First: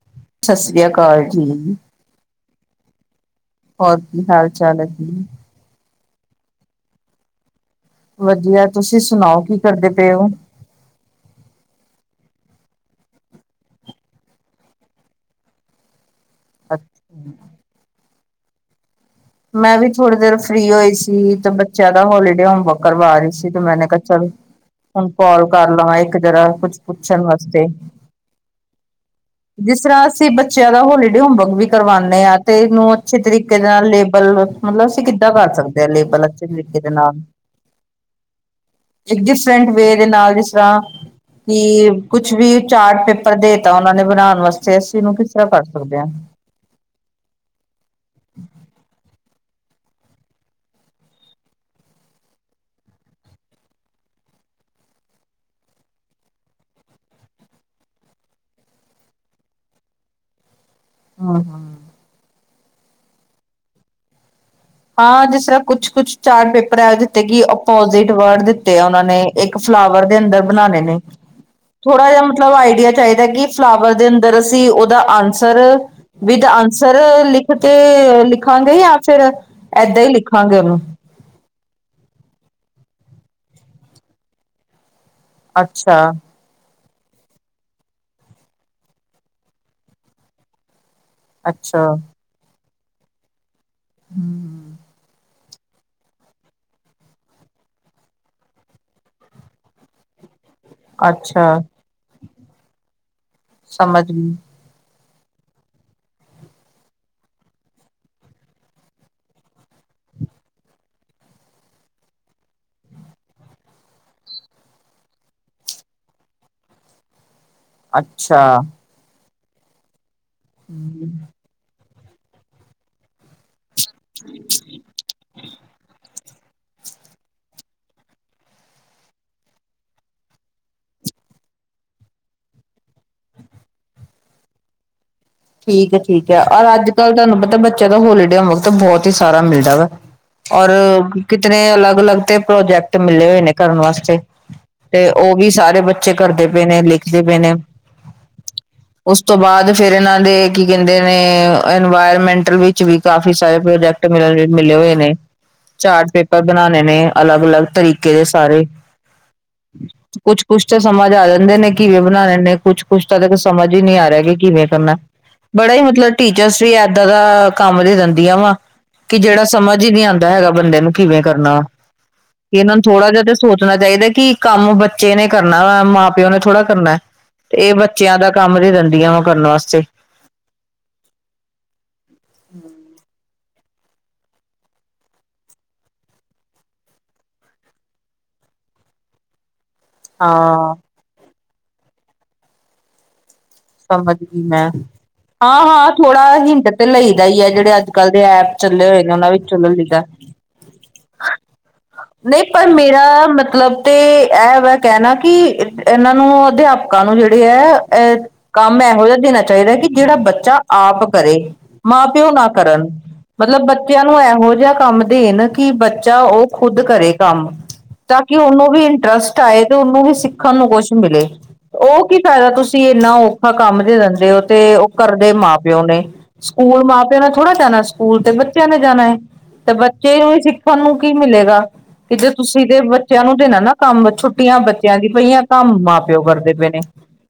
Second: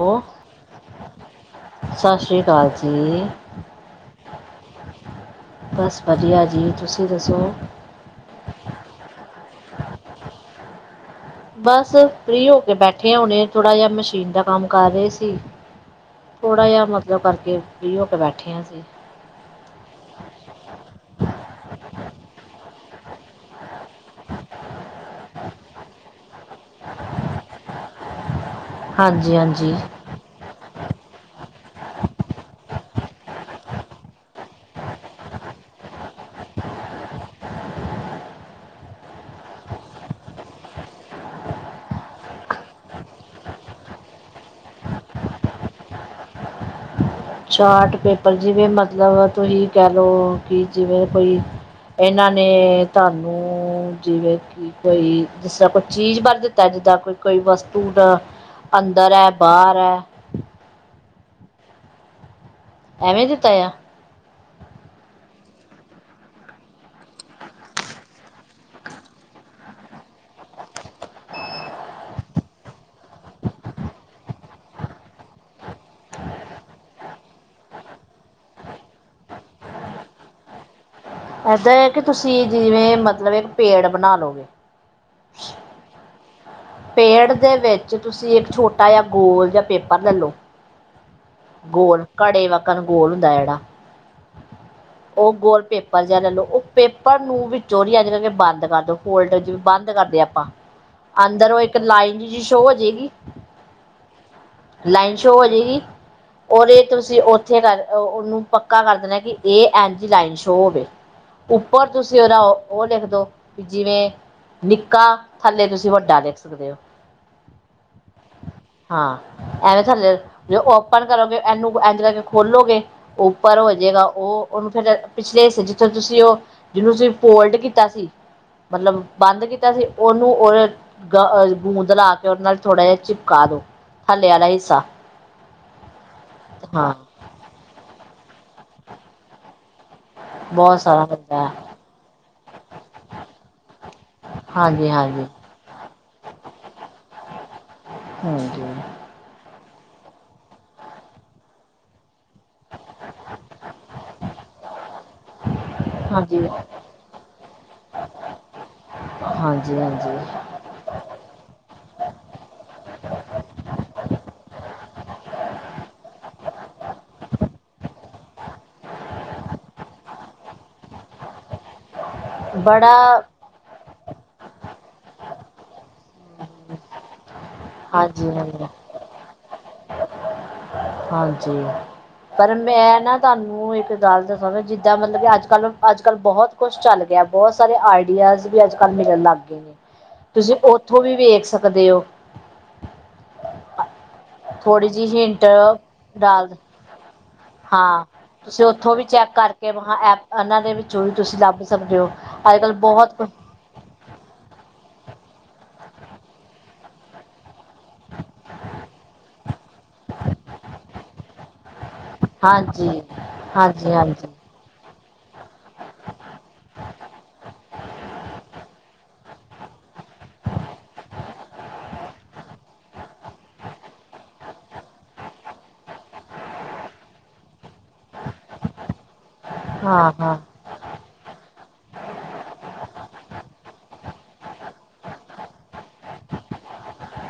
Hello ਸਤਿ ਸ੍ਰੀ ਅਕਾਲ ਜੀ ਸਤਿ ਸ਼੍ਰੀ ਅਕਾਲ ਜੀ ਹੋਰ ਕੀ ਹਾਲ ਚਾਲ ਹੈ ਹੈ ਬਸ ਵਧੀਆ ਜੀ ਤੁਸੀਂ ਦੱਸੋ ਵਧੀਆ ਤੁਸੀਂ ਸੁਣਾਓ ਕੀ ਕਰਦੇ ਪਏ ਹੋ ਬਸ ਫ੍ਰੀ ਹੋ ਕੇ ਬੈਠੇ ਹੁਣੇ ਥੋੜ੍ਹਾ ਜਿਹਾ ਮਸ਼ੀਨ ਦਾ ਕੰਮ ਕਰ ਰਹੇ ਸੀ ਥੋੜਾ ਜਿਹਾ ਮਤਲਬ ਕਰਕੇ ਫ੍ਰੀਹੋ ਕੇ ਬੈਠੇ ਬੱਠਿਆ ਸੀ [unintelligible] ਮੈਂ ਵੀ ਥੋੜੀ ਦੇਰ ਫ੍ਰੀ ਹੋਈ ਸੀ ਤੇ ਬੱਚਿਆਂ ਦਾ ਹੋਲੀਡੇ ਹੋਮਵਰਕ ਕਰਵਾ ਰਹੀ ਸੀ ਤੇ ਮੈਂਨ [unintelligible] ਚਲ ਹੁਣ ਪ [unintelligible] ਕਰ ਲਵਾਂ ਇੱਕ ਜਰਾ ਕੁੱਛ ਪੁੱਛਣ ਵਾਸਤੇ ਹਾਂਜੀ ਹਾਂਜੀ ਜ਼ਿਆਦਾ ਹੋਲੀਡੇ ਹੋਮਵਰਕ ਵੀ ਕਰਵਾਉਂਦੇ ਆ ਤੇ ਇਹਨੂੰ ਅੱਛੇ ਤਰੀਕੇ ਦੇ ਨਾਲ ਬਲ ਮਤਲਬ ਅਸੀਂ ਕਿੱਦਾਂ ਕਰ ਸਕਦੇ ਹਾਂ ਲੇਬਲ ਅੱਛੇ ਤਰੀਕੇ ਦੇ ਨਾਲ ਇੱਕ ਡਿਫਰਟ [unintelligible] ਵੇ ਦੇ ਨਾਲ ਜਿਸ ਤਰਾਂ ਕਿ ਕੁਛ ਵੀ ਚਾਰਟ ਪੇਪਰ ਦੇ ਦਿੱਤੇ ਉਹਨਾ ਨੇ ਬਣਾਉਣ ਵਾਸਤੇ ਅਸੀ ਇਸਨੂੰ ਕਿਸ ਤਰ੍ਹਾਂ ਕਰ ਸਕਦੇ ਹਾਂ ਚਾਰਟ ਪੇਪਰ ਜਿਵੇਂ ਮਤਲਬ ਤੁਸੀਂ ਕਹਿ ਲਓ ਕਿ ਜਿਵੇਂ ਕੋਈ ਇਹਨਾਂ ਨੇ ਤੁਹਾਨੂੰ ਜਿਵੇਂ ਕਿ ਕੋਈ ਜਿਸ ਤਰ੍ਹਾਂ ਕੋਈ ਚੀਜ਼ ਭਰ ਦਿੱਤਾ ਜਿੱਦਾਂ ਕੋਈ ਕੋਈ ਵਸਤੂ ਦਾ ਅੰਦਰ ਹੈ ਬਾਹਰ ਹੈ ਹਮ ਹਮ ਐਵੇਂ ਦਿੱਤਾ ਆ ਹਾਂ ਜਿਸ ਤਰ੍ਹਾਂ ਕੁਛ ਕੁਛ ਚਾਰਟ ਪੇਪਰ ਹੈ ਤੇ ਕਿ ਅੋਪਜਿਟ ਵਰਡ ਦਿੱਤੇ ਆ ਉਹਨਾਂ ਨੇ ਇੱਕ ਫਲਾਵਰ ਦੇ ਅੰਦਰ ਬਣਾਣੇ ਨੇ ਥੋੜ੍ਹਾ ਜਿਹਾ ਮਤਲਬ ਆਈਡੀਆ ਚਾਹੀਦਾ ਕਿ ਫਲਾਵਰ ਦੇ ਅੰਦਰ ਬਣਾਉਣੇ ਨੇ ਆਨਸਰ ਵਿਦ ਆਨਸਰ ਲਿਖ ਕੇ ਲਿਖਾਂਗੇ ਜਾਂ ਫਿਰ ਏਦਾਂ ਹੀ ਲਿਖਾਂਗੇ ਉਹਨੂੰ ਏਦਾਂ ਹੈ ਕਿ ਤੁਸੀਂ ਜਿਵੇਂ ਮਤਲਬ ਇੱਕ ਪੇੜ ਬਣਾ ਲਓ ਅੱਛਾ-ਅੱਛਾ। ਪੇੜ ਦੇ ਵਿੱਚ ਤੁਸੀਂ ਇੱਕ ਛੋਟਾ ਜਿਹਾ ਗੋਲ ਜਾਂ ਪੇਪਰ ਲੈ ਲਉ ਗੋਲ ਘੜੇ ਵ [unintelligible] ਗੋਲ ਹੁੰਦਾ ਹੈ ਜਿਹੜਾ ਹਮ ਹਮ [unintelligible] ਉਹ ਗੋਲ ਪੇਪਰ ਜਿਹਾ ਲੈ ਲਉ ਉਹ ਪੇਪਰ ਨੂੰ ਵਿੱਚੋ ਅੱਜ ਕਰਕੇ ਬੰਦ ਕਰ ਦਿਉ ਫੋਲਡ ' ਬੰਦ ਕਰਦੇ ਆਪਾਂ ਅੱਛਾ ਅੰਦਰ ਉਹ ਇੱਕ ਲਾਈਨ ਜਿਹੀ ਸ਼ੋਅ ਹੋ ਜਾਏਗੀ ਹ ਸਮਝ ਲ [unintelligible] ਲਾਈਨ ਸ਼ੋਅ ਵਜੇਗੀ ਇਹ ਤੁਸੀਂ ਉੱਥੇ ਕਰ ਉਹਨੂੰ ਪੱਕਾ ਕਰ ਦੇਣਾ ਕਿ ਇਹ ਐਨ ਜ ਲਾਈਨ ਸ਼ੋਅ ਹੋਵੇ ਉੱਪਰ ਤੁਸੀਂ ਉਹਦਾ ਉਹ ਲਿਖ ਦਿਓ ਵੀ ਜਿਵੇਂ ਨਿੱਕਾ ਥੱਲੇ ਤੁਸੀਂ ਵੱਡਾ ਲਿਖ ਸਕਦੇ ਹੋ [unintelligible] ਅੱਛਾ ਹਾਂ ਐਵੇਂ ਥੱਲੇ [unintelligible] [inaudible] ਕਰੋਗੇ ਇਹਨੂੰ ਇੰਝ ਲ ਕੇ ਖੋਲੋਗੇ ਉੱਪਰ ਹੋ ਜੇਗਾ ਉਹ ਉਹਨੂੰ ਫੇਿਰ ਪਿਛਲੇ ਜਿੱਥੋਂ ਤੁਸੀਂ ਉਹ ਜਿਹਨੂੰ ਤੁਸੀਂ ਪੋਲਟ ਕੀਤਾ ਸੀ ਮਤਲਬ ਬੰਦ ਕੀਤਾ ਸੀ ਉਹਨੂੰ ਉਹ ਗੂੰਦ ਲ ਕੇ ਉਹਦੇ ਨਾਲ ਥੋੜ੍ਹਾ ਜਿਹਾ ਚਿਪਕਾ ਦਉ ਥੱਲੇ ਵਾਲਾ ਹਿੱਸਾ ਠੀਕ ਠੀਕ ਹੈ ਔਰ ਅੱਜ ਹਾਂ ਕੱਲ੍ਹ ਤੁਹਾਨੂੰ ਪਤਾ ਬੱਚਿਆਂ ਦਾ ਹੋਲੀਡੇ ਤਾਂ ਬਹੁਤ ਹੀ ਸਾਰਾ ਮਿਲਦਾ ਵਾ ਔਰ ਬਹੁਤ ਸਾਰਾ ਮਿਲਦਾ ਕਿਤਨ ਹੈ ਅਲੱਗ ਅਲੱਗ ਤੇ ਪ੍ਰੋਜੈਕਟ ਮਿਲੇ ਹੋਏ ਨੇ ਕਰਨ ਵਾਸਤੇ ਹਾਂਜੀ ਤੇ ਹਾਂਜੀ ਉਹ ਵੀ ਸਾਰੇ ਬੱਚੇ ਕਰਦੇ ਪਏ ਨੇ ਲਿਖਦੇ ਪਏ ਨੇ ਹਾਂਜੀ ਉਸ ਤੋਂ ਬਾਅਦ ਫੇਰੇ ਨਾਲ ਦੇ ਕੀ ਕਹਿੰਦੇ ਨੇ ਇਨਵਾਇਰਮੈਂਟਲ ਵਿੱਚ ਵੀ ਕਾਫੀ ਸਾਰੇ ਪ੍ਰੋਜੈਕਟ ਮਿਲ ਮਿਲੇ ਹੋਏ ਨੇ ਚਾਰਟ ਪੇਪਰ ਹਾਂਜੀ ਬਣਾਉਣੇ ਨੇ ਅਲੱਗ ਅਲੱਗ ਤਰੀਕੇ ਦੇ ਸਾਰੇ ਹਾਂਜੀ ਕੁਛ ਹਾਂਜੀ ਕੁਛ ਤਾਂ ਸਮਝ ਆ ਜਾਂਦੇ ਨੇ ਕਿਵੇਂ ਬਣਾਣੇ ਨੇ ਕੁਛ ਕੁਛ ਤਾਂ ਤੱਕ ਸਮਝ ਹੀ ਨਹੀਂੀ ਆ ਰਿਹਾ ਕਿ ਕਿਵੇਂ ਕਰਨਾ ਬੜਾ ਹੀ ਮਤਲਬ ਟੀਚਰਸ ਵੀ ਇਏਦਾਂ ਦਾ ਕੰਮ ਦੀ ਦਿੰਦੀਆਂ ਵਾ ਕਿ ਜਿਹੜਾ ਸਮਝ ਹੀ ਨਹੀਂੀ ਆਉਂਦਾ ਹੈਗਾ ਬੰਦੇ ਨੂੰ ਕਿਵੇਂ ਕਰਨਾ ਕਿ ਇਹਨਾਂ ਨੂੰ ਬੜਾ ਥੋੜਾ ਜਿਹਾ ਤੇ ਸੋਚਣਾ ਚਾਹੀਦਾ ਕਿ ਕੰਮ ਬੱਚੇ ਨੇ ਕਰਨਾ ਵਾਲਾ ਮਾਂ ਪਿਓ ਨੇ ਥੋੜ੍ਹਾ ਕਰਨਾ ਤੇ ਇਹ ਬੱਚਿਆਂ ਹਾਂਜੀ ਦਾ ਕੰਮ ਹਾਂਜੀ ਨ ਦਿੰਦੀਆਂ ਵਾ ਕਰਨ ਵਾਸਤੇ ਹਾਂਜੀ ਪਰ ਮੈਂ ਨਾ ਤੁਹਾਨੂੰ ਮੂੰ ਇੱਕ ਗੱਲ ਦੱਸਾਂ ਮ ਜਿੱਦਾਂ ਮਤਲਬ ਕਿ ਅੱਜ ਕੱਲ੍ਹ ਅੱਜ ਕੱਲ੍ਹ ਬਹੁਤ ਕੁੱਝ ਚੱਲ ਗਿਆ ਬਹੁਤ ਸਾਰੇ ਆਈਡੀਆਜ਼ ਵੀ ਅੱਜ ਕੱਲ੍ਹ ਮਿਲਣ ਲੱਗ ਗਏ ਨੇ ਤੁਸੀਂ ਹਾਂ ਉੱਥੋਂ ਵੀ ਵੇਖ ਸਕਦੇ ਹੋ ਸਮਜੀ ਥੋੜ੍ਹੀ ਜਿਹੀ ਹਿੰਟ ਹਾਂ ਹਾਂ ਥੋੜਾ ਡਾਲ ਹਿੰਟ ਤੇ ਲਈ ਦਾ ਹੀ ਹੈ ਜਿਹੜੇ ਅੱਜ ਹਾਂ ਕਲ ਦੇ ਐਪ ਤੁਸੀਂ ਚੱਲੇ ਉੱਥੋਂ ਹੋਏ ਵੀ ਨੇ ਉਹਨਾਂ ਚੈੱਕ ਵਿੱਚੋਂ ਕਰਕੇ ਲ ਲਈ ਵਹਾਂ ਦਾ ਐਪ ਇਹਨਾਂ ਦੇ ਵਿੱਚੋਂ ਵੀ ਤੁਸੀਂ ਲੱਭ ਸਕਦੇ ਹੋ ਨਹੀਂ ਅੱਜ ਪਰ ਕੱਲ੍ਹ ਬਹੁਤ ਕੁ ਮੇਰਾ ਮਤਲਬ ਤੇ ਇਹ ਵਾ ਕਹਿਣਾ ਕਿ ਇਹਨਾਂ ਨੂੰ ਅਧਿਆਪਕਾਂ ਨੂੰ ਜਿਹੜੇ ਹੈ ਅਹ ਕੰਮ ਇਹੋ ਜਿਹੇ ਦਿਨਾਂ ਚਾਹੀਦਾ ਕਿ ਜਿਹੜਾ ਬੱਚਾ ਆਪ ਕਰੇ ਮਾਂ ਪਿਓ ਨਾ ਕਰਨ ਹਾਂਜੀ ਮਤਲਬ ਹਾਂਜੀ ਬੱਚਿਆਂ ਨੂੰ ਹਾਂਜੀ ਇਹੋ ਜਿਹਾ ਕੰਮ ਦੇਣ ਕਿ ਬੱਚਾ ਉਹ ਖੁਦ ਕਰੇ ਕੰਮ ਤਾਂ ਕਿ ਉਹਨੂੰ ਵੀ ਇੰਟਰਸਟ ਆਏ ਤੇ ਉਹਨੂੰ ਵੀ ਸਿੱਖਣ ਨੂੰ ਕੁਛ ਮਿਲੇ ਉਹ ਕੀ ਫਾਇਦਾ ਤੁਸੀਂ ਇਨਾ ੱਖਾ ਕੰਮ ਦੇ ਦਿੰਦੇ ਉਹ ਤੇ ਉਹ ਘਦੇ ਮਾਂ ਪਿਓ ਨੇ ਸਕੂਲ ਮਾਂ ਪਿਓ ਨੇ ਥੋੜ੍ਹਾ ਜਾਣਾ ਸਕੂਲ ਤੇ ਬੱਚਿਆਂ ਨੇ ਜਾਣਾ ਤੇ ਹਾਂ ਬੱਚੇ ਨੂੰ ਹਾਂ ਹੀ ਸਿੱਖਣ ਨੂੰ ਕੀ ਮਿਲੇਗਾ ਕਿ ਜੇ ਤੁਸੀਂ ਤੇ ਬੱਚਿਆਂ ਨੂੰ ਦੇ ਨਾ ਨਾ ਕੰਮ ਛੁੱਟੀਆਂ ਬੱਚਿਆਂ ਦੀ ਪਈਆਂ ਕੰਮ ਮਾਂ ਪਿਓ ਕਰਦੇ ਪਏ ਨੇ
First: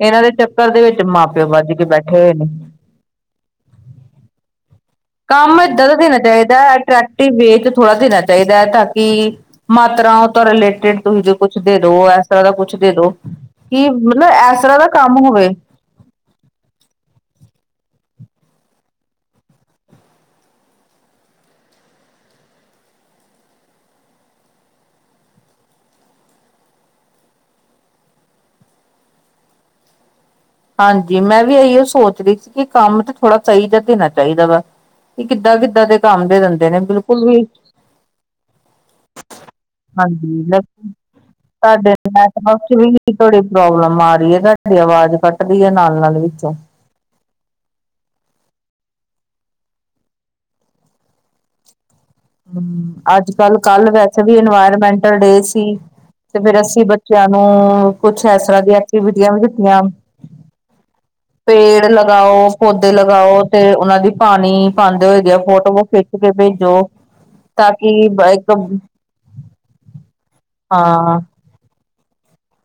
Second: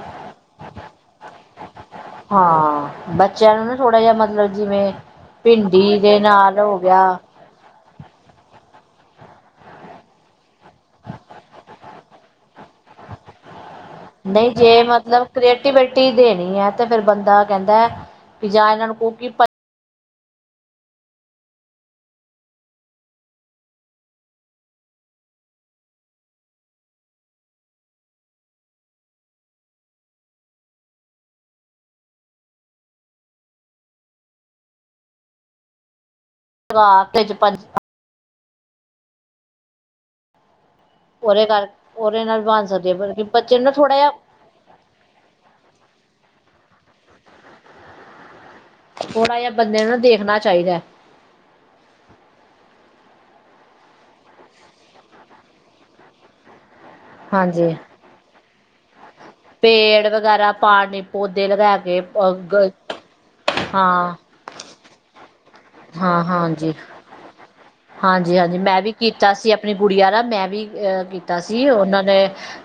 ਇਹਨਾਂ ਦੇ ਚੱਕਰ ਦੇ ਵਿੱਚ ਮਾਂ ਪਿਓ ਵਜੀੀ ਬੈਠੇ ਹੋਏ ਨੇ ਹਾਂ ਬੱਚਿਆਂ ਨੂੰ ਨਾ ਥੋੜ੍ਹਾ ਜਿਹਾ ਮਤਲਬ ਜਿਵੇਂ ਕੰਮ ਏਦਾਂ ਦਾ ਭਿੰਡੀ ਦੇਣਾ ਦੇ ਨਾਲ ਚਾਹੀਦਾ ਹੋ ਗਿਆ ਅੈਕਟਿਵ ਵੇ ਥੋੜਾ ਦੇਣਾ ਚਾਹੀਦਾ ਹੈ ਤਾਂ ਕਿ ਮਾਤਰਾ ਤੋਂ ਰਿਲੇਟਿਡ ਤੁਸੀਂ ਜੋ ਕੁਛ ਦੇ ਦੋ ਇਸ ਤਰ੍ਹਾਂ ਦਾ ਕੁਛ ਦੇ ਦੋ ਕਿ ਮਤਲਬ ਇਸ ਤਰ੍ਹਾਂ ਦਾ ਕੰਮ ਹੋਵੇ ਰੁਟੀ ਦੇਣੀ ਹੈ ਤੇ ਫੇਿਰ ਬੰਦਾ ਕਹਿੰਦਾ ਕਿ ਜਾਂ ਇਹਨਾਂ ਨੂੰ ਕੋ ਹਾਂਜੀ ਮੈਂ ਵੀ ਇਹੀਓ ਸੋਚ ਰਹੀ ਸੀ ਕਿ ਕੰਮ ਤੇ ਥੋੜ੍ਹਾ ਚਾਹੀਦਾ ਦੇਣਾ ਚਾਹੀਦਾ ਵਾ ਕਿ ਕਿੱਦਾਂ ਕਿੱਦਾਂ ਦੇ ਕੰਮ ਦੇ ਦਿੰਦੇ ਨੇ ਬਿਲਕੁਲ ਵੀ ਹਾਂਜੀ, ਲੈ ਉਹਦੇ ਕਰ ਸਾਡੇ ਉਹਦੇ ਨਾਲ ਨੈਟਵਰਕ ਬਣ ਚ ਸਕਦੇ ਵੀ ਬਲਕਿ ਥੋੜੀ ਬੱਚੇ ਨੂੰ ਨਾ ਥੋੜਾ ਪ੍ਰੋਬਲਮ ਜਿਹਾ ਆ ਰਹੀ ਹੈ, ਤੁਹਾਡੀ ਆਵਾਜ਼ ਕੱਟ ਵਧੀਆ ਨਾਲ- ਨਾਲ ਵਿੱਚ ਥੋੜ੍ਹਾ ਜਿਹਾ ਬੰਦੇ ਨੂੰ ਨਾ ਦੇਖਣਾ ਚਾਹੀਦਾ। ਅੱਜ-ਕੱਲ ਕੱਲ ਵੈਸੇ ਵੀ ਇਨਵਾਇਰਮੈਂਟਲ ਡੇ ਸੀ, ਤੇ ਫਿਰ ਅਸੀਂ ਬੱਚ ਬੱਚਿਆਂ ਹਾਂਜੀ। ਨੂੰ ਕੁਛ ਇਸ ਤਰ੍ਹਾਂ ਦੀਆਂ ਐਕਟੀਵਿਟੀਆਂ ਵੀ ਦਿੱਤੀਆਂ ਪੇੜ ਵਗੈਰਾ ਪਾਣੀ ਪੌਦੇ ਲਗਾ ਪੇੜ ਕੇ ਲਗਾਓ, ਹਾਂ ਪੌਦੇ ਲਗਾਓ ਤੇ ਹਾਂ ਉਹਨਾਂ ਦੀ ਪਾਣੀ ਪਾਂਦੇ ਹੋਏ ਦੀਆਂ ਫੋ ਫੋਟੋ ਨੂੰ ਖਿੱਚ ਹਾਂ ਕੇ ਹਾਂਜੀ। ਭੇਜੋ। ਤਾਂ ਕਿ ਹਾਂਜੀ- ਇੱਕ ਹਾਂਜੀ ਮੈਂ ਵੀ ਕੀਤਾ ਸੀ ਆਪਣੀ ਗੁੜੀਆ ਦਾ ਮੈਂ ਵੀ ਅਹ ਹਾਂ ਕੀਤਾ ਸੀ ਉਹਨਾਂ ਨੇ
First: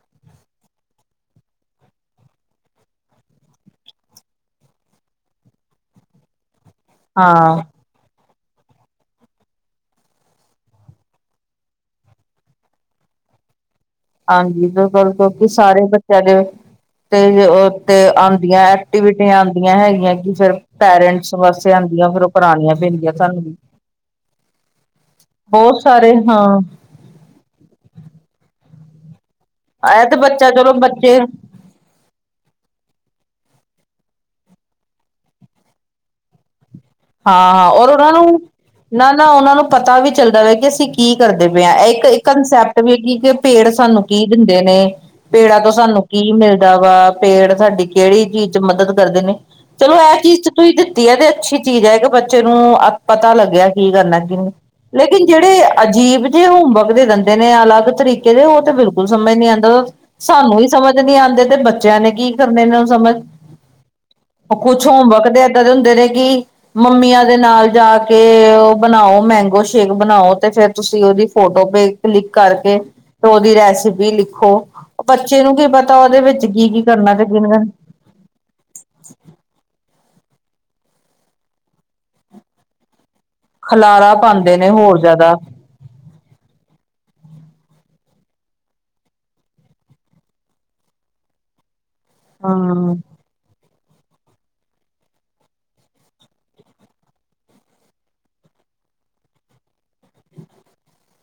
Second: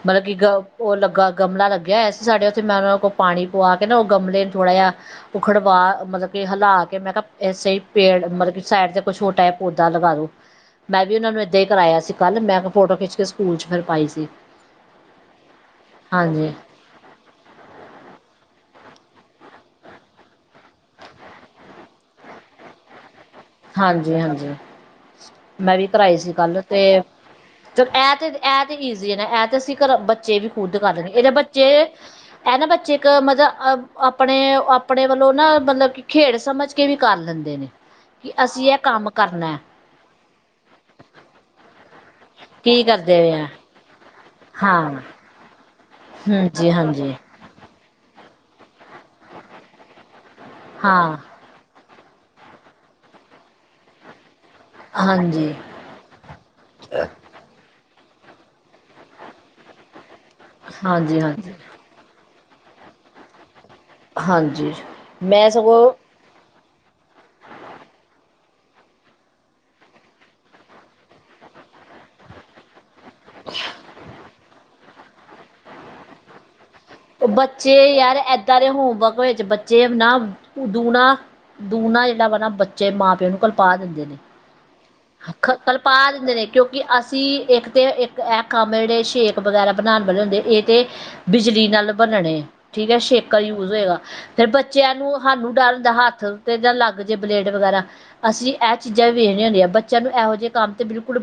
ਮਤਲਬ ਕਿ ਗ ਉਹ ਲੱਗਾ ਗਮਲਾ ਲੱਗਿਆ ਆ ਸੀ, ਸਾਡੇ ਉੱਥੇ ਮੈਂ ਉਹਨਾਂ ਕੋਲ ਪਾਣੀ ਪਵਾ ਕੇ ਨਾ ਉਹ ਗਮਲੇ ਨੂੰ ਥੋੜਾ ਜਿਹਾ ਉਖੜਵਾ ਮਤਲਬ ਕਿ ਹਿਲਾ ਕੇ ਮੈਂ ਕਿਹਾ ਹਾਂ ਇਸ ਸੇ ਹੀ ਪੇੜ ਮਤਲਬ ਸਾਈਟ ਤੇ ਕੁਛ ਹੋਰ ਟਾਈਪ ਹੋਤੀ ਲਗਾ ਦੋ ਮੈਂ ਵੀ ਉਹਨਾਂ ਨੂੰ ਏਦਾਂ ਹੀ ਕਰਾਇਆ ਸੀ, ਕੱਲ ਮੈਂ ਫੋਟੋ ਖਿੱਚ ਕੇ ਸਕੂਲ ਚ ਫਿਰ ਪਾਈ ਸੀ ਹਾਂਜੀ ਤੇ ਬਿਲਕੁਲ ਕਿ ਸਾਰੇ ਬੱਚਿਆਂ ਦੇ ਹਾਂਜੀ ਤੇ ਤੇ ਦੀਆਂ ਐਕਟੀਵਿਟੀਆਂ ਆਂਦੀਆਂ ਹੈਗੀਆਂ, ਕਿ ਫੇਰ ਪੇਰੈਂਟਸ ਵਾਸਤੇ ਆਂਦੀਆਂ ਫੇਰ ਉਹ ਕਰਾਣੀਆਂ ਪੈਂਦੀਆਂ। ਸਾਨੂੰ ਵੀ ਹਾਂਜੀ, ਹਾਂਜੀ ਮੈਂ ਬਹੁਤ ਵੀ ਸਾਰੇ ਕਰਾਈ ਸੀ ਹਾਂ ਕੱਲ ਤੇ ਇਹ ਤੇ ਬਹੁਤ ਇਜੀ ਹੈ, ਐਪ ਤੇ ਅਸੀਂ ਘਰ ਇਹ ਤੇ ਬੱਚੇ ਵੀ ਬੱਚਾ ਚਲੋ ਖੁੱਦ ਕਰ ਲੈਣਗੇ, ਇਹਦੇ ਬੱਚੇ ਇਹ ਨਾ ਬੱਚੇ ਇੱਕ ਮਤਲਬ ਅ ਆਪਣੇ ਆਪਣੇ ਵੱਲੋਂ ਨਾ ਮਤਲਬ ਕਿ ਖੇਡ ਸਮਝ ਕੇ ਵੀ ਕਰ ਲੈਂਦੇ ਨੇ। ਕਿ ਅਸੀਂ ਇਹ ਕੰਮ ਨਾ-ਨਾ ਉਹਨਾਂ ਕਰਨਾ ਨੂੰ ਪਤਾ ਵੀ ਚੱਲਦਾ ਹੈ, ਕਿ ਅਸੀਂ ਕੀ ਕਰਦੇ ਪਏ ਹਾਂ, ਇੱਕ ਕੰਸੈਪਟ ਵੀ ਹੈ ਕੀ ਕਰਦੇ ਕਿ ਪਏ ਆ ਪੇੜ ਸਾਨੂੰ ਕੀ ਦਿੰਦੇ ਨੇ ਹਾਂ ਪੇੜਾਂ ਤੋਂ ਸਾਨੂੰ ਕੀ ਹਾਂਜੀ ਮਿਲਦਾ ਵਾ ਹਾਂਜੀ ਪੇੜ ਸਾਡੀ ਕਿਹੜੀ ਚੀਜ਼ ਚ ਮਦਦ ਕਰਦੇ ਨੇ, ਚਲੋ ਇਹ ਚੀਜ਼ ਚ ਤੁਸੀਂ ਦਿੱਤੀ ਹੈ ਹਾਂ ਤੇ ਅੱਛੀ ਚੀਜ਼ ਹੈ ਕਿ ਬੱਚੇ ਨੂੰ ਪਤਾ ਲੱਗਿਆ ਕੀ ਕਰਨਾ ਕੀ ਨਹੀਂ। ਲੇਕਿਨ ਹਾਂਜੀ ਜਿਹੜੇ ਅਜੀਬ ਜਿਹੇ ਹੋਮਵਰਕ ਦੇ ਦਿੰਦੇ ਨੇ ਅਲੱਗ ਤਰੀਕੇ ਦੇ ਉਹ ਤੇ ਬਿਲਕੁਲ ਸਮਝ ਨਹੀਂ ਆਂਦਾ। ਸਾਨੂੰ ਹੀ ਸਮਝ ਨੀ ਹਾਂਜੀ ਆਂਦੇ ਹਾਂਜੀ ਤੇ ਬੱਚਿਆਂ ਨੇ ਕੀ ਕਰਨੇ ਨੂੰ ਸਮਝ ਉਹ ਹਾਂਜੀ ਕੁਛ ਹੋਮਵਰਕ ਦੇ ਮੈਂ ਏਦਾਂ ਦੇ ਸਗੋਂ ਹੁੰਦੇ ਨੇ ਕਿ ਮੰਮੀਆਂ ਦੇ ਨਾਲ ਜਾ ਕੇ ਉਹ ਬਣਾਉ, ਮੈਂਗੋ ਸ਼ੇਕ ਬਣਾਉ ਤੇ ਫੇਰ ਤੁਸੀਂ ਉਹਦੀ ਫੋਟੋ ਪੇ ਕਲਿੱਕ ਕਰਕੇ ਤੇ ਉਹਦੀ ਰੈਸਿਪੀ ਲਿਖੋ। ਬੱਚੇ ਨੂੰ ਕੀ ਪਤਾ, ਉਹਦੇ ਵਿੱਚ ਕੀ ਕੀ ਕਰਨਾ ਤੇ ਕੀ ਬੱਚੇ ਯਾਰ ਏਦਾਂ ਦੇ ਹੋਮਵਰਕ ਵਿੱਚ ਬੱਚੇ ਨਾ ਦੂਣਾ-ਦੂਣਾ ਜਿਹੜਾ ਵਾ ਨਾ ਬੱਚੇ ਮਾਂ ਪਿਓ ਨੂੰ ਕਲਪਾ ਦਿੰਦੇ ਖਲਾਰਾ ਨੇ ਪਾਉਂਦੇ ਨੇ ਹੋਰ ਜ਼ਿਆਦਾ ਕਲਪਾ ਦਿੰਦੇ ਨੇ ਕਿਉਂਕਿ ਅਸੀਂ ਇੱਕ ਤੇ ਇੱਕ ਇਹ ਕੰਮ ਜਿਹੜੇ ਸ਼ੇਕ ਵਗੈਰਾ ਬਣਾਉਣ ਵਾਲੇ ਹੁੰਦੇ, ਇਹ ਤੇ ਬਿਜਲੀ ਨਾਲ ਬਣਨਣੇ ਠੀਕ ਹਮ ਹੈ ਛੇਕ ਹੋਏਗਾ ਫੇਰ ਬੱਚਿਆਂ ਨੂੰ ਸਾਨੂੰ ਡਰ ਹੁੰਦਾ, ਹੱਥ ਤੇ ਨਾ ਲੱਗ ਜੇ ਬਲੇਡ ਵਗੈਰਾ, ਅਸੀਂ ਇਹ ਚੀਜ਼ਾਂ ਵੀ ਵੇਖਦੇ ਹੁਨਿਆ। ਬੱਚਿਆਂ ਨੂੰ ਇਹੋ ਜਿਹੇ ਕੰਮ ਤੇ ਬਿਲਕੁਲ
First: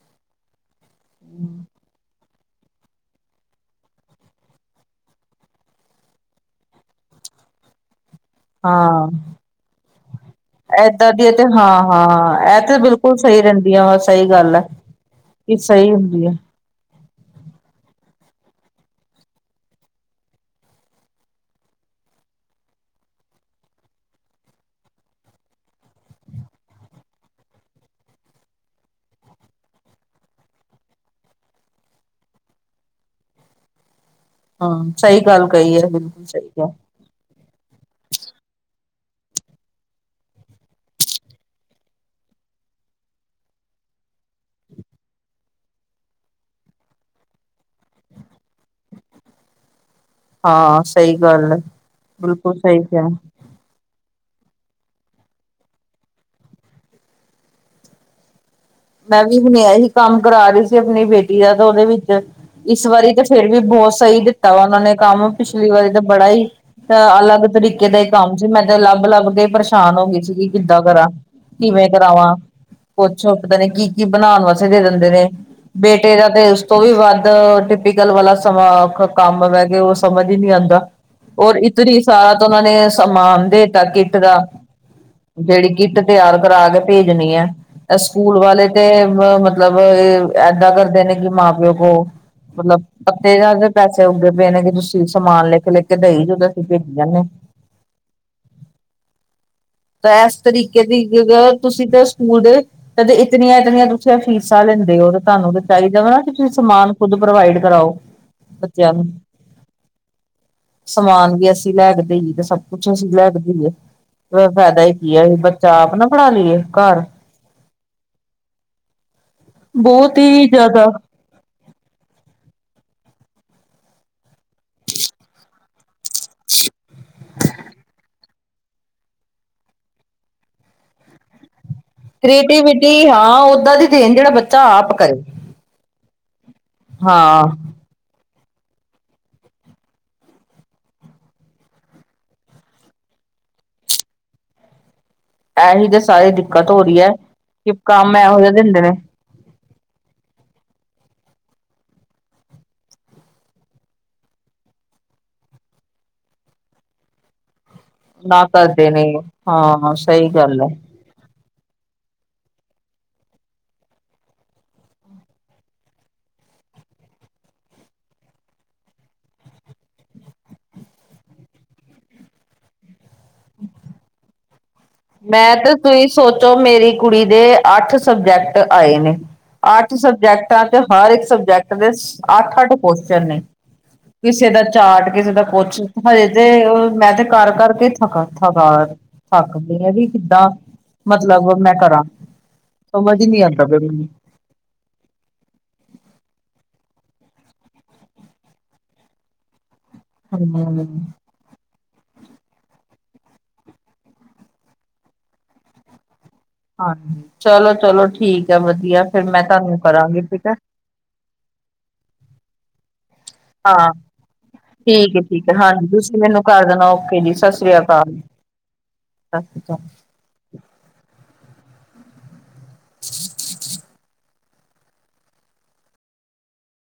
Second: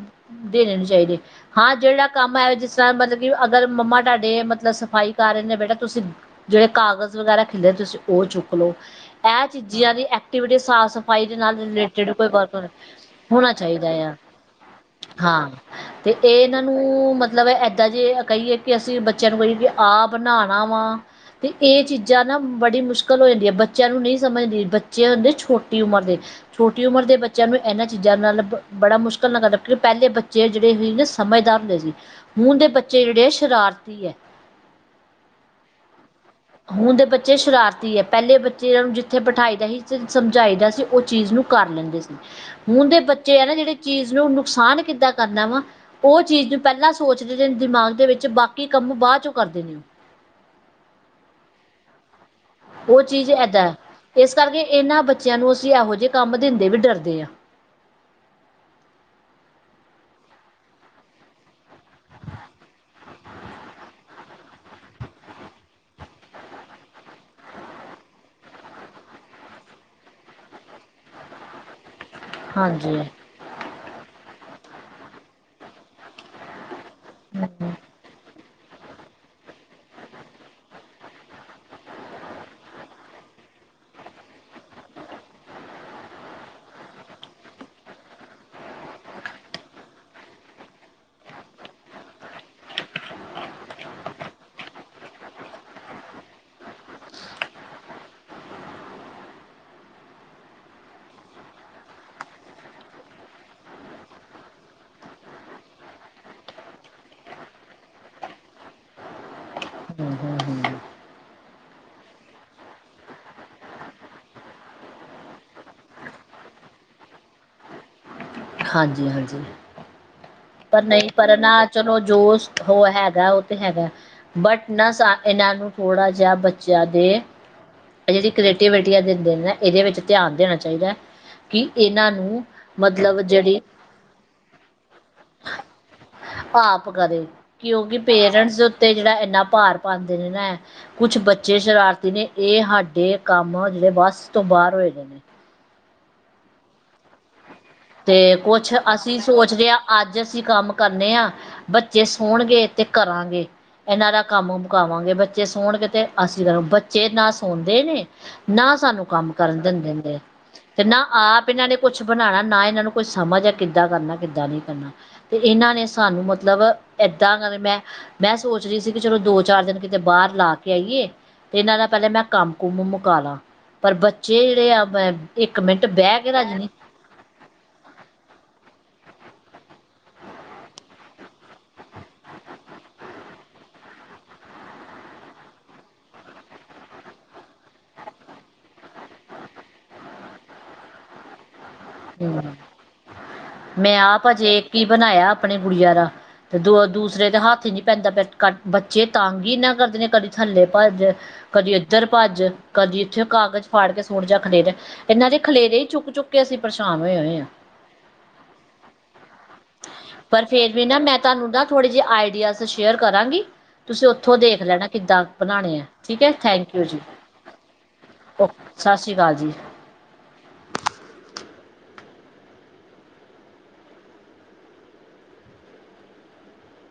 ਦੇਣੇ ਨ ਹਾਂ ਜੇਹੜਾ ਕੰਮ ਹੈ ਜਿਸ ਤਰ੍ਹਾਂ ਮਤਲਬ ਕਿ ਅਗਰ ਮੰਮਾ ਤੁਹਾਡੇ ਮਤਲਬ ਸਫ਼ਾਈ ਕਰ ਰਹੇ ਨੇ ਬੇਟਾ ਤੁਸੀਂ ਜਿਹੜੇ ਕਾਗਜ਼ ਵਗੈਰਾ ਖਿਲਰੇ ਤੁਸੀਂ ਉਹ ਚੁੱਕ ਲਓ ਹਾਂ ਇਹ ਚੀਜ਼ਾਂ ਦੀ ਐਕਟੀਵਿਟੀ ਏਦਾਂ ਸਾਫ਼-ਸਫ਼ਾਈ ਦੀ ਦੇ ਤੇ ਨਾਲ ਹਾਂ ਰਿਲੇਟਿਡ ਕੋਈ ਵਰਕ ਹਾਂ ਇਹ ਤੇ ਬਿਲਕੁਲ ਸਹੀ ਹੋਣਾ ਰਹਿੰਦੀਆਂ ਚਾਹੀਦਾ ਵਾ ਆ ਸਹੀ ਗੱਲ ਹੈ ਹਾਂ ਕਿ ਸਹੀ ਤੇ ਹੁੰਦੀ ਹੈ ਇਹ ਇਹਨਾਂ ਨੂੰ ਮਤਲਬ ਇਏਦਾਂ ਜ ਇਹ ਕਹੀਏ ਕਿ ਅਸੀਂ ਬੱਚਿਆਂ ਨੂੰ ਕਹੀਏ ਕਿ ਆਪ ਨਣਾਣਾ ਵਾ ਤੇ ਇਹ ਚੀਜ਼ਾਂ ਨਾ ਬੜੀ ਮੁਸ਼ਕਿਲ ਹੋ ਜਾਂਦੀ ਹੈ ਬੱਚਿਆਂ ਨੂੰ ਨਹੀਂ ਸਮਝਦੀ ਬੱਚੇ ਹੁੰਦੇ ਛੋਟੀ ਉਮਰ ਦੇ ਛੋਟੀ ਉਮਰ ਦੇ ਬੱਚਿਆਂ ਨੂੰ ਇਹਨਾਂ ਚੀਜ਼ਾਂ ਨਾਲ ਬੜਾ ਮੁਸ਼ਕਿਲ ਨਾਲ ਕਰਦਾ ਕਿਉਂਕਿ ਪਹਿਲੇ ਬੱਚੇ ਜਿਹੜੇ ਸੀ ਸਮਝਦਾਰ ਹੁੰਦੇ ਸੀ ਹੁਣ ਦੇ ਬੱਚੇ ਜਿਹੜੇ ਆ ਸ਼ਰਾਰਤੀ ਹੈ। ਹਾਂ, ਸਹੀ ਗੱਲ ਕਹੀ ਹੈ, ਬਿਲਕੁਲ ਸਹੀ ਹੈ। ਹੁਣ ਦੇ ਉੱਥੇ ਬਿਠਾਈ ਦਾ ਸੀ, ਸਮਝਾਈ ਦਾ ਸੀ ਉਹ ਚੀਜ਼ ਨੂੰ ਕਰ ਲੈਂਦੇ ਸੀ। ਹੁਣ ਦੇ ਬੱਚੇ ਆ ਨਾ ਜਿਹੜੇ, ਚੀਜ਼ ਨੂੰ ਨੁਕਸਾਨ ਕਿੱਦਾਂ ਕਰਨਾ ਵਾ ਉਹ ਚੀਜ਼ ਨੂੰ ਪਹਿਲਾਂ ਸੋਚਦੇ ਨੇ, ਦਿਮਾਗ ਦੇ ਵਿੱਚ ਬਾਕੀ ਕੰਮ ਬਾਅਦ ਚੋਂ ਕਰਦੇ ਨੇ। ਹਾਂ, ਸਹੀ ਗੱਲ ਹੈ। ਬਿਲਕੁਲ ਸਹੀ ਉਹ ਕਿਹਾ ਚੀਜ਼ ਏਦਾਂ ਹੈ। ਇਸ ਕਰਕੇ ਇਹਨਾਂ ਬੱਚਿਆਂ ਨੂੰ ਅਸੀਂ ਇਹੋ ਜਿਹੇ ਕੰਮ ਦਿੰਦੇ ਵੀ ਡਰਦੇ ਹਾਂ। ਮੈਂ ਵੀ ਹੁਣ ਇਹੀ ਕੰਮ ਕਰਾ ਰਹੀ ਸੀ ਆਪਣੀ ਬੇਟੀ ਦਾ ਤੇ ਉਹਦੇ ਵਿੱਚ ਇਸ ਵਾਰੀ ਤੇ ਫੇਰ ਵੀ ਬਹੁਤ ਸਹੀ ਦਿੱਤਾ ਵਾ ਉਹਨਾਂ ਨੇ ਕੰਮ ਪਿਛਲੀ ਵਾਰੀ ਤਾਂ ਬੜਾ ਹੀ ਅ ਅਲੱਗ ਤਰੀਕੇ ਦਾ ਹੀ ਕੰਮ ਸੀ, ਮੈਂ ਤੇ ਲੱਭ-ਲੱਭ ਕੇ ਪਰੇਸ਼ਾਨ ਹੋ ਗਈ ਸੀਗੀ ਕਿੱਦਾਂ ਕਰਾਂ ਕਿਵੇਂ? ਕਰਾਵਾਂ ਹਾਂਜੀ ਪੁੱਛੋ ਕੀ ਕੀ ਬਣਾਉਣ ਵਾਸਤੇ ਦੇ ਦਿੰਦੇ ਨੇ ਬੇਟੇ ਦਾ ਤੇ ਤੋਂ ਵੀ ਵੱਧ ਟਿਪਕਲ ਵਾਲਾ ਹਾ, ਸਮਾਂ ਕੰਮ ਮੈ ਕੇ ਉਹ ਸਮਝ ਹੀ ਨੀ ਆਉਂਦਾ ਔਰ ਇਤਨੀ ਸਾਰਾ ਤਾਂ ਉਹਨਾਂ ਨੇ ਸਮਾਨ ਦੇਤਾ ਕਿੱਟ ਦਾ ਜਿਹੜੀ ਕਿੱਟ ਤਿਆਰ ਕਰਾ ਕੇ ਭੇਜਣੀ ਹੈ। ਸਕੂਲ ਵਾਲੇ ਤੇ ਮਤਲਬ ਏਦਾਂ ਕਰਦੇ ਨੇ ਕਿ ਮਾਂ-ਪਿਓ ਕੋਲ ਮਤਲਬ ਪੇੜਾ ਤੇ ਪੈਸੇ ਉੱਗੇ ਪਏ ਨੇ ਕਿ ਤੁਸੀਂ ਸਮਾਨ ਲਿਖ-ਲਿਖਕੇ ਦੇਈ ਜਾਔ, ਤੇ ਅਸੀਂ ਭੇਜ ਜਾਂਦੇ ਤਾਂ ਇਸ ਤਰੀਕੇ ਦੀ ਤੁਸੀਂ ਤੇ ਸਕੂਲ ਦੇ ਕ ਇਤਨੀਆਂ- ਇਤਨੀਆਂ ਤੁਸੀ ਫੀਸਾਂ ਲੈਂਦੇ ਹੋ ਤੁਹਾਨੂੰ ਤੇ ਚਾਹੀਦਾ ਵਾ ਕਿ ਤੁਸੀਂ ਸਮਾਨ ਖੁਦ ਪ੍ਰੋਵਾਈਡ ਕਰਾਓ ਬੱਚਿਆਂ ਨੂੰ ਸਮਾਨ ਵੀ ਅਸੀਂ ਲੈਕੇ ਦੇਹੀਏ ਤੇ ਸਭ ਕੁਛ ਅਸੀਂ। ਲੈਗਦੇਈਏ ਫਾਇਦਾ ਹੀ ਕੀ, ਇਹ ਆਸੀ ਬੱਚਾ ਆਪ ਨਾ ਪੜ੍ਹਾ ਲਈਏ ਘਰ। ਹਾਂਜੀ-ਹਾਂਜੀ। ਬਹੁਤ ਹੀ ਪਰ ਜ਼ਿਆਦਾ ਨਹੀਂ ਪਰ ਨਾ ਚਲੋ ਜੋ ਹੋ ਹੈਗਾ, ਉਹ ਤੇ ਹੈਗਾ। ਬਟ ਨਾ ਸਾਫ ਇਹਨਾਂ ਨੂੰ। ਥੋੜਾ ਜਿਹਾ ਬੱਚਿਆਂ ਦੇ ਜਿਹੜੀ ਕ੍ਰੀਏਟਿਵਿਟੀਆ ਦਿਨਦੇ ਨੇ, ਏਹਦੇ ਵਿੱਚ ਧਿਆਨ ਦੇਣਾ ਚਾਹੀਦਾ ਹੈ ਕਿ ਇਹਨਾਂ ਨੂੰ ਕ੍ਰੀਏਟੀਵਿਟੀ ਮਤਲਬ ਹਾਂ ਜਿਹੜੀ ਓਦਾਂ ਦੀ ਦੇਣ, ਜਿਹੜਾ ਬੱਚਾ ਆਪ ਕਰੇ। ਪਾਪ ਕਰੇ ਹਾਂ ਕਿਉਂਕਿ ਪੇਰੈਂਟਸ [inaudible] ਇਸ ਉੱਤੇ ਜਿਹੜਾ ਇੰਨਾ ਭਾਰ ਪਾਉਂਦੇ ਨੇ ਨਾ, ਕੁਛ ਬੱਚੇ ਸ਼ਰਾਰਤੀ ਨੇ, ਇਹ ਸਾਡੇ ਕੰਮ ਜਿਹੜੇ ਬੱਸ ਤੋਂ ਬਾਹਰ ਹੋਏ ਗਏ ਨੇ। ਹੀ ਤੇ ਸਾਰੀ ਦਿੱਕਤ ਹੋ ਰਹੀ ਹੈ। ਕਿ ਕੰਮ ਤੇ ਇਹੋ ਜਿਹੇ ਕੁਛ ਦਿੰਦੇ ਨੇ ਅਸੀਂ ਸੋਚਦੇ ਆ। ਅੱਜ ਅਸੀਂ ਕੰਮ ਕਰਨੇ ਹਾਂ, ਬੱਚੇ ਸੌਣਗੇ ਤੇ ਕਰਾਂਗੇ, ਇਹਨਾਂ ਦਾ ਕੰਮ ਮਕਾਵਾਂਗੇ ਬੱਚੇ ਸੋਣਗੇ ਤੇ ਅਸੀਂ ਕਰਾਂਗੇ ਬੱਚੇ ਨਾ ਸੋਣ ਨੇ ਨਾ ਕਰਦੇ ਨੇ ਸਾਨੂੰ, ਕੰਮ ਕਰਨ ਦਿੰਦੇ ਹਾਂ ਨੇ ਸਹੀ ਗੱਲ ਹੈ ਤੇ ਨਾ ਆਪ ਪਿੰਡਾਂ ਨੇ ਕੁਛ ਬਣਾਣਾ ਨਾ ਇਹਨਾਂ ਨੂੰ ਕੋਈ ਸਮਝ ਆ, ਕਿੱਦਾਂ ਕਰਨਾ ਕਿੱਦਾਂ ਨਹੀਂ ਕਰਨਾ, ਤੇ ਇਹਨਾਂ ਨੇ ਸਾਨੂੰ ਮਤਲਬ ਏਦਾਂ ਕਰ ਮੈਂ ਮੈਂ ਸੋਚ ਰਹੀ ਸੀ ਕਿ, ਚਲੋ ਦੋ ਚਾਰ ਦਿਨ ਕਿਤੇ ਬਾਹਰ ਲਾ ਕੇ ਆਈਏ ਤੇ, ਇਹਨਾਂ ਦਾ ਪਹਿਲੇਾਂ ਮੈਂ ਕੰਮ ਕੁਮ ਮੁਕਾਲਾ ਪਰ ਬੱਚੇ ਜਿਹੜੇ ਆ ਮੈਂ ਇੱਕ ਤੇ, ਮਿੰਟ ਤੁਸੀਂ ਬਹਿ ਕੇ ਸੋਚੋ ਰਾਜੀ ਨਹੀਂ ਮੇਰੀ ਕੁੜੀ ਦੇ ਅੱਠ ਸਬਜੈਕਟ ਆਏ ਨੇ, ਅੱਠ ਸਬਜੈਕਟਾਂ ਚ ਹਰ ਇੱਕ ਸਬਜੈਕਟ ਦੇ ਅੱਠ -ਅੱਠ ਕੁਸ਼ਚਨ ਨੇ ਕਿਸੇ ਦਾ ਚਾਰਟ ਕਿਸੇ ਦਾ ਕੁਸ਼ਚ, ਹਜੇ ਤੇ ਮੈਂ ਤੇ ਕਰ ਕਰਕੇ ਥਕਾ ਥਕਾ ਥੱਕ ਵੀ ਕਿੱਦਾਂ ਮਤਲਬ ਮੈਂ ਕਰਾਂ ਹਮ ਸਮਝ ਹੀ ਨਹੀਂ ਆਉਂਦਾ ਪਿਆ ਮੈਂ ਆਪ ਭਜੇ ਹੀ ਬਨਾਇਆ, ਆਪਣੇ ਗੁੜੀਆਂ ਦਾ ਤੇ ਦੋ ਦੂਸਰੇ ਦੇ ਹੱਥ ਹੀ ਨੀ ਪੈਂਦਾ, ਬੱਚੇ ਤਾਂੰਗੀ ਨਾ ਕਰਦੇ ਨੇ, ਕਦੀ ਥੱਲੇ ਮੈਨੂੰ ਹਮ ਭੱਜ ਕਦੀ ਇੱਧਰ ਭੱਜ, ਕਦੀ ਇੱਥੇ ਕਾਗਜ਼ ਫਾੜ ਕੇ ਸੁਟ ਜਾ ਖਲੇਰੇ, ਇਹਨਾਂ ਦੇ ਖਲੇਰੇ ਹੀ ਚੁੱਕ ਚੁੱਕੇ ਹਾਂਜੀ, ਚਲੋ -ਚਲੋ ਠੀਕ ਹੈ ਵਧੀਆ ਫਿਰ ਮੈਂ ਤਾਂ ਪਰ ਫਿਰ ਵੀ ਨਾ ਮੈਂ ਤੁਹਾਨੂੰ ਨਾ ਥੋੜ੍ਹੇ ਜਿਹੀ ਆਈਡੀਆਜ਼ ਸ਼ੇਅਰ ਕਰਾਂਗੀ, ਹਾਂ ਤੁਸੀਂ ਉੱਥੋਂ ਦੇਖ ਲੈਣਾ ਠੀਕ ਹੈ ਕਿੱਦਾਂ ਠੀਕ ਬਣਾਉਣੇ ਹੈ, ਹਾਂਜੀ ਤੁਸੀਂ ਠੀਕ ਹੈ ਮੈਨੂੰ ਕਰ ਥੈਂਕ ਯੂ ਦੇਣਾ ਜੀ ਓਕੇ ਸਤਿ ਸ੍ਰੀ ਅਕਾਲ ਓ ਸਤਿ ਸ਼੍ਰੀ ਅਕਾਲ ਜੀ।